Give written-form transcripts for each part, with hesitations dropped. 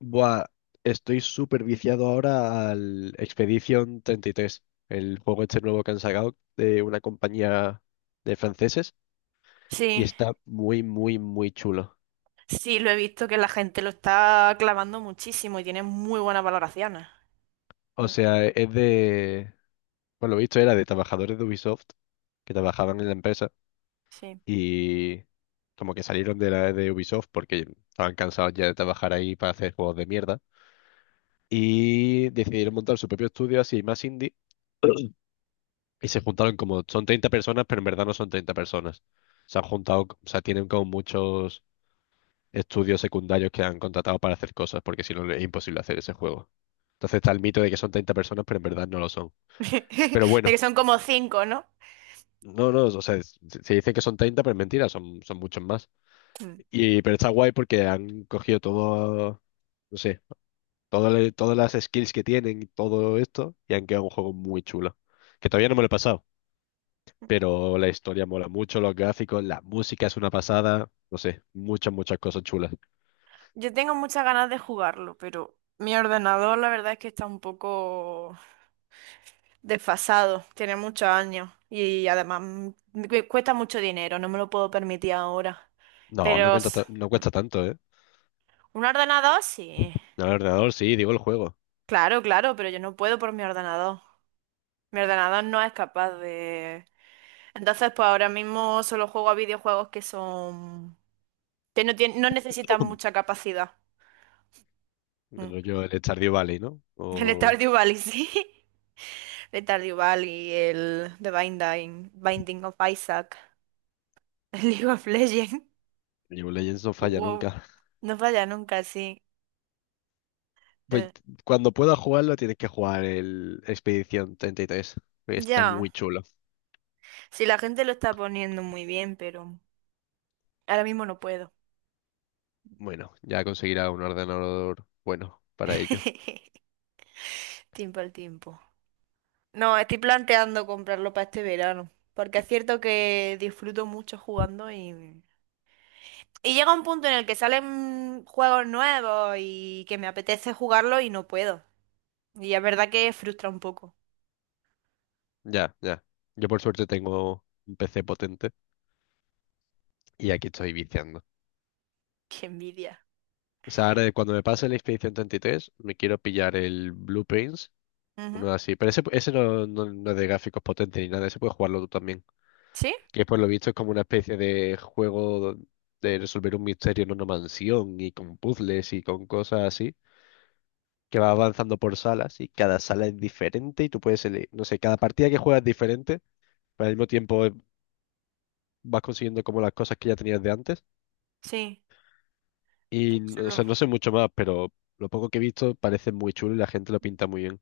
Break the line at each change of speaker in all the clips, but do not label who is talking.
Buah, estoy súper viciado ahora al Expedition 33, el juego este nuevo que han sacado de una compañía de franceses, y
Sí,
está muy, muy, muy chulo.
sí, lo he visto que la gente lo está clavando muchísimo y tiene muy buenas valoraciones.
O
Mm,
sea, es de, por lo visto era de trabajadores de Ubisoft que trabajaban en la empresa
sí.
y como que salieron de la de Ubisoft porque estaban cansados ya de trabajar ahí para hacer juegos de mierda y decidieron montar su propio estudio así más indie. Y se juntaron como, son 30 personas, pero en verdad no son 30 personas. Se han juntado, o sea, tienen como muchos estudios secundarios que han contratado para hacer cosas, porque si no es imposible hacer ese juego. Entonces está el mito de que son 30 personas, pero en verdad no lo son. Pero
De que
bueno,
son como cinco, ¿no?
no, no, o sea, se dice que son 30 pero es mentira, son muchos más.
Mm.
Y, pero está guay porque han cogido todo, no sé, todo, todas las skills que tienen y todo esto, y han quedado un juego muy chulo. Que todavía no me lo he pasado, pero la historia mola mucho, los gráficos, la música es una pasada, no sé, muchas, muchas cosas chulas.
Yo tengo muchas ganas de jugarlo, pero mi ordenador la verdad es que está un poco desfasado, tiene muchos años y además cuesta mucho dinero, no me lo puedo permitir ahora.
No,
Pero s-
no
mm,
cuesta tanto, ¿eh?
un ordenador sí.
No, el ordenador sí, digo el juego.
Claro, claro, pero yo no puedo por mi ordenador. Mi ordenador no es capaz de. Entonces, pues ahora mismo solo juego a videojuegos que no tienen, no necesitan mucha capacidad. Mm.
Bueno, yo el Stardew Valley, ¿no?
El
O
Stardew Valley, sí. El Stardew Valley, el The Binding of Isaac, el League of Legends.
League of Legends no falla
Wow.
nunca.
No falla nunca, sí.
Pues
Eh,
cuando puedas jugarlo tienes que jugar el Expedición 33, que está muy
Ya.
chulo.
Si la gente lo está poniendo muy bien, pero ahora mismo no puedo.
Bueno, ya conseguirá un ordenador bueno para ello.
Tiempo al tiempo. No, estoy planteando comprarlo para este verano. Porque es cierto que disfruto mucho jugando y llega un punto en el que salen juegos nuevos y que me apetece jugarlo y no puedo. Y es verdad que frustra un poco.
Ya, ya. Yo por suerte tengo un PC potente y
Mm,
aquí estoy viciando.
Qué envidia.
O sea, ahora cuando me pase la Expedición 33, me quiero pillar el Blue Prince,
Ujú.
uno así. Pero ese no, no, no es de gráficos potentes ni nada, ese puedes jugarlo tú también.
¿Sí?
Que por lo visto es como una especie de juego de resolver un misterio en una mansión y con puzzles y con cosas así. Que va avanzando por salas y cada sala es diferente y tú puedes elegir, no sé, cada partida que juegas es diferente, pero al mismo tiempo vas consiguiendo como las cosas que ya tenías de antes.
Sí. Qué
Y, o
chulo.
sea, no sé mucho más, pero lo poco que he visto parece muy chulo y la gente lo pinta muy bien.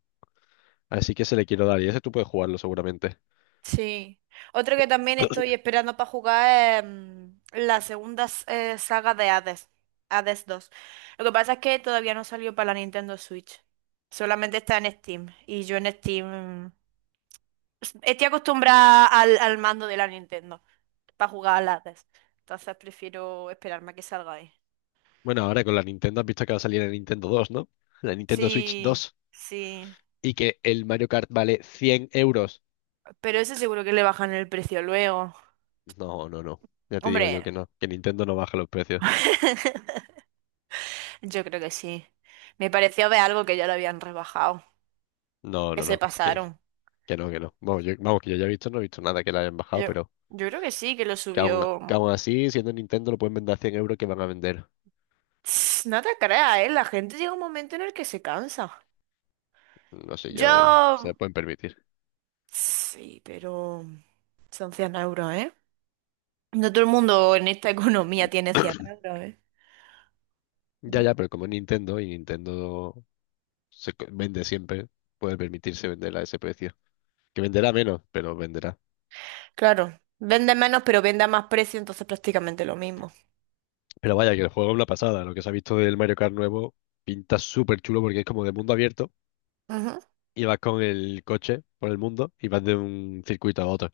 Así que se le quiero dar y ese tú puedes jugarlo seguramente.
Sí. Otro que también estoy esperando para jugar es la segunda saga de Hades. Hades 2. Lo que pasa es que todavía no salió para la Nintendo Switch. Solamente está en Steam. Y yo en Steam estoy acostumbrada al mando de la Nintendo. Para jugar a las Entonces prefiero esperarme a que salga ahí.
Bueno, ahora con la Nintendo has visto que va a salir la Nintendo 2, ¿no? La Nintendo Switch
Sí,
2
sí.
y que el Mario Kart vale 100 euros.
Pero ese seguro que le bajan el precio luego.
No, no, no. Ya te digo yo
Hombre,
que no, que Nintendo no baja los precios.
yo creo que sí. Me pareció ver algo que ya lo habían rebajado.
No,
Que
no,
se
no.
pasaron.
Que no, que no. Vamos, yo, vamos, que yo ya he visto, no he visto nada que la hayan bajado,
Yo,
pero
yo creo que sí, que lo
que aún,
subió.
así, siendo Nintendo, lo pueden vender a 100 € que van a vender.
No te creas, ¿eh? La gente llega un momento en el que se cansa.
No sé yo, ¿eh? Se lo
Yo...
pueden permitir.
Sí, pero. Son 100 euros, ¿eh? No todo el mundo en esta economía tiene 100 euros, ¿eh?
Ya, ya, pero como es Nintendo y Nintendo vende siempre, puede permitirse vender a ese precio. Que venderá menos, pero venderá.
Claro, vende menos pero vende a más precio, entonces prácticamente lo mismo.
Pero vaya, que el juego es una pasada. Lo que se ha visto del Mario Kart nuevo pinta súper chulo porque es como de mundo abierto
Ujú.
y vas con el coche por el mundo y vas de un circuito a otro.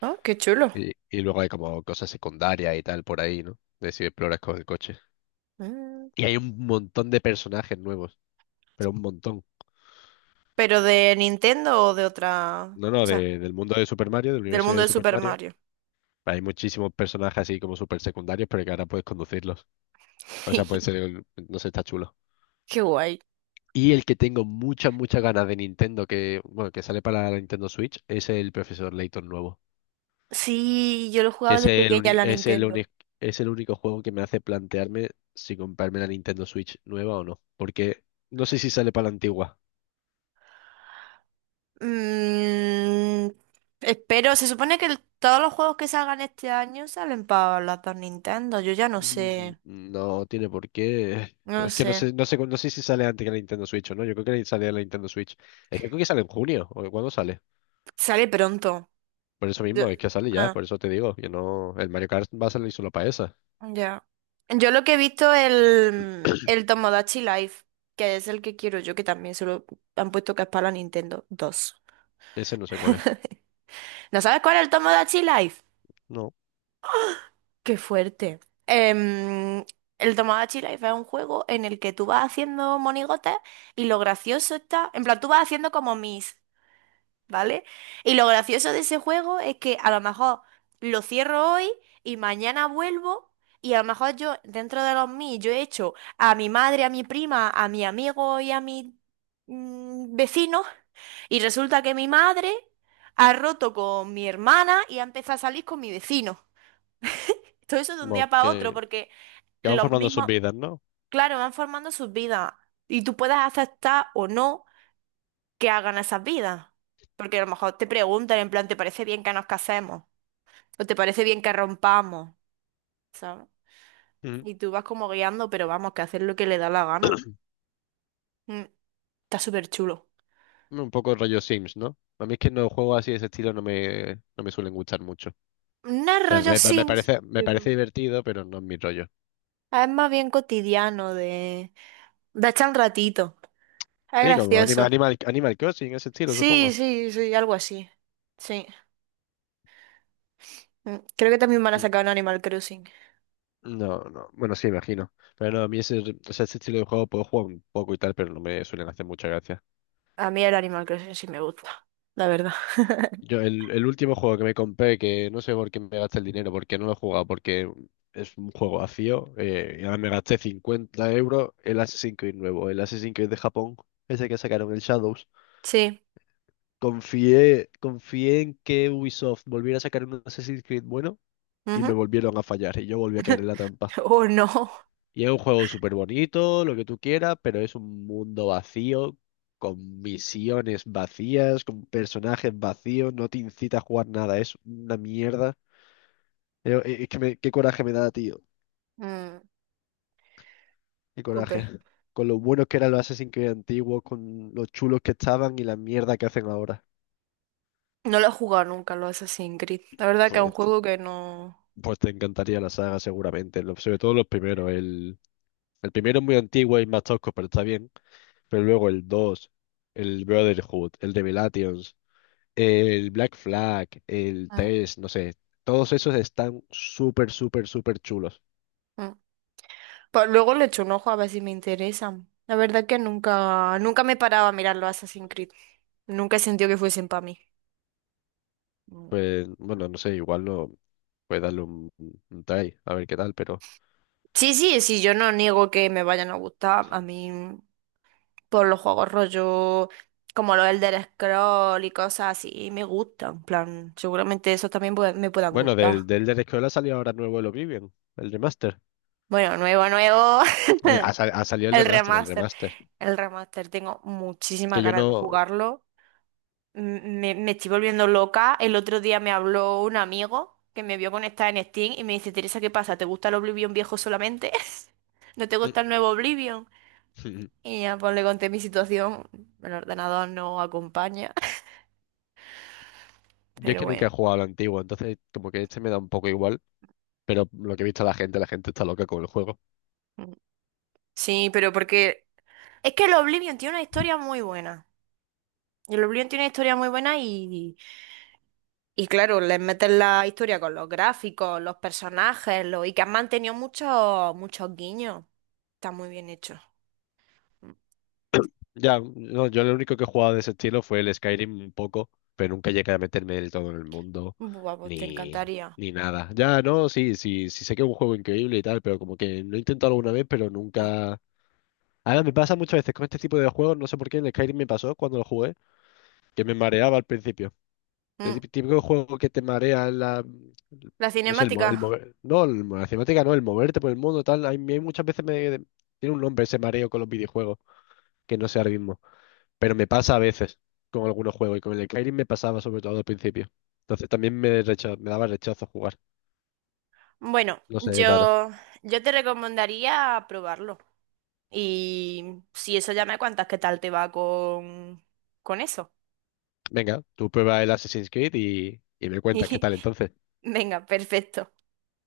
Ah, qué chulo.
Y luego hay como cosas secundarias y tal por ahí, ¿no? De si exploras con el coche.
Mm.
Y hay un montón de personajes nuevos, pero un montón.
¿Pero de Nintendo o de otra?
No,
O
no,
sea,
del mundo de Super Mario, del
del
universo
mundo
de
de
Super
Super
Mario.
Mario.
Hay muchísimos personajes así como super secundarios, pero que ahora puedes conducirlos. O sea, pueden ser, no sé, está chulo.
Qué guay.
Y el que tengo muchas, muchas ganas de Nintendo, que, bueno, que sale para la Nintendo Switch, es el Profesor Layton nuevo.
Sí, yo lo
Que
jugaba
es
de
el,
pequeña en
uni-
la
es el,
Nintendo.
uni- es el único juego que me hace plantearme si comprarme la Nintendo Switch nueva o no. Porque no sé si sale para la antigua.
Mm, Espero, se supone que todos los juegos que salgan este año salen para las dos Nintendo. Yo ya no
Mm,
sé,
no tiene por qué.
no
Es que no
sé.
sé, no sé, no sé si sale antes que la Nintendo Switch o no. Yo creo que sale la Nintendo Switch. Es que creo que sale en junio. ¿O cuándo sale?
Sale pronto.
Por eso
Yo-
mismo, es que sale ya,
ah.
por eso te digo, que no. El Mario Kart va a salir solo para esa.
Ya. Yo lo que he visto el Tomodachi Live, que es el que quiero yo, que también se lo han puesto que es para la Nintendo 2.
Ese no sé cuál es.
¿No sabes cuál es el Tomodachi Live?
No.
¡Qué fuerte! Em, el Tomodachi Life es un juego en el que tú vas haciendo monigotes y lo gracioso está, en plan, tú vas haciendo como mis. ¿Vale? Y lo gracioso de ese juego es que a lo mejor lo cierro hoy y mañana vuelvo y a lo mejor yo, dentro de los mí, yo he hecho a mi madre, a mi prima, a mi amigo y a mi vecino y resulta que mi madre ha roto con mi hermana y ha empezado a salir con mi vecino. Todo eso de un
Como
día para otro
que,
porque
que van
los
formando sus
mismos,
vidas, ¿no?
claro, van formando sus vidas y tú puedes aceptar o no que hagan esas vidas. Porque a lo mejor te preguntan en plan, ¿te parece bien que nos casemos? ¿O te parece bien que rompamos? ¿Sabes?
Ujú.
Y tú vas como guiando, pero vamos, que hacer lo que le da la gana. Mm, Está súper chulo.
Un poco rollo Sims, ¿no? A mí es que los juegos así de ese estilo no me suelen gustar mucho. O
No es
sea,
rollo Sims,
me parece
pero
divertido, pero no es mi rollo.
es más bien cotidiano de echar un ratito. Es
Sí, como Animal,
gracioso.
Animal, Animal Crossing, ese estilo,
Sí,
supongo.
sí, sí, algo así. Sí. Creo que también van a
Mm,
sacar un Animal Crossing.
no, no. Bueno, sí, imagino. Pero no, a mí ese, o sea, ese estilo de juego puedo jugar un poco y tal, pero no me suelen hacer mucha gracia.
A mí el Animal Crossing sí me gusta, la verdad.
Yo, el último juego que me compré, que no sé por qué me gasté el dinero, porque no lo he jugado, porque es un juego vacío, y ahora me gasté 50 € el Assassin's Creed nuevo, el Assassin's Creed de Japón, ese que sacaron, el Shadows.
Sí.
Confié en que Ubisoft volviera a sacar un Assassin's Creed bueno y me
Ujú.
volvieron a fallar y yo volví a caer en la trampa.
Oh, no.
Y es un juego súper bonito, lo que tú quieras, pero es un mundo vacío, con misiones vacías, con personajes vacíos, no te incita a jugar nada, es una mierda. Es que qué coraje me da, tío,
Mm.
qué
Jope.
coraje. Con lo buenos que eran los Assassin's Creed antiguos, con los chulos que estaban y la mierda que hacen ahora.
No lo he jugado nunca, lo Assassin's Creed. La verdad que es un
Pues, te-
juego que no.
pues te encantaría la saga seguramente, sobre todo los primeros. El primero es muy antiguo y más tosco, pero está bien. Pero luego el dos, el Brotherhood, el Revelations. El Black Flag, el
Ah.
Test, no sé, todos esos están súper, súper, súper chulos.
Mm. Pues luego le echo un ojo a ver si me interesan. La verdad que nunca, nunca me he parado a mirar los Assassin's Creed. Nunca he sentido que fuesen para mí. Mm.
Pues, bueno, no sé, igual no puede darle un try, a ver qué tal, pero.
Sí, sí, sí, yo no niego que me vayan a gustar. A mí, por los juegos rollo, como los Elder Scroll y cosas así, me gustan. En plan, seguramente esos también me puedan
Bueno,
gustar.
del de la escuela salió ahora nuevo el Oblivion, el remaster.
Bueno, nuevo, nuevo.
Ha salido el
El
remaster, el
remaster.
remaster.
El remaster. Tengo muchísimas
Que yo
ganas de
no.
jugarlo. Me estoy volviendo loca. El otro día me habló un amigo que me vio conectada en Steam y me dice, Teresa, ¿qué pasa? ¿Te gusta el Oblivion viejo solamente? ¿No te gusta el nuevo Oblivion? Y ya pues le conté mi situación. El ordenador no acompaña.
Yo es
Pero
que nunca
bueno.
he jugado al antiguo, entonces como que este me da un poco igual, pero lo que he visto a la gente está loca con el juego.
Mm. Sí, pero. Porque... Es que el Oblivion tiene una historia muy buena. El Oblivion tiene una historia muy buena y claro, les meten la historia con los gráficos, los personajes, y que han mantenido muchos muchos guiños. Está muy bien hecho. Mm.
Ya, no, yo lo único que he jugado de ese estilo fue el Skyrim un poco, pero nunca llegué a meterme del todo en el mundo,
Buah, pues te
ni,
encantaría.
ni nada. Ya, no, sí, sí, sí sé que es un juego increíble y tal, pero como que lo he intentado alguna vez, pero
Mm.
nunca... Ahora me pasa muchas veces con este tipo de juegos, no sé por qué en el Skyrim me pasó cuando lo jugué, que me mareaba al principio. El
Mm.
típico juego que te marea en la...
La
No sé, el, mo- el
cinemática.
mover... no, la cinemática no, el moverte por el mundo, tal. A mí muchas veces me... Tiene un nombre ese mareo con los videojuegos, que no sé ahora mismo. Pero me pasa a veces con algunos juegos y con el de Skyrim me pasaba sobre todo al principio. Entonces también me daba rechazo jugar.
Bueno,
No sé, es raro.
yo te recomendaría probarlo. Y si eso ya me cuentas qué tal te va con eso.
Venga, tú prueba el Assassin's Creed y me cuentas qué tal entonces.
Venga, perfecto.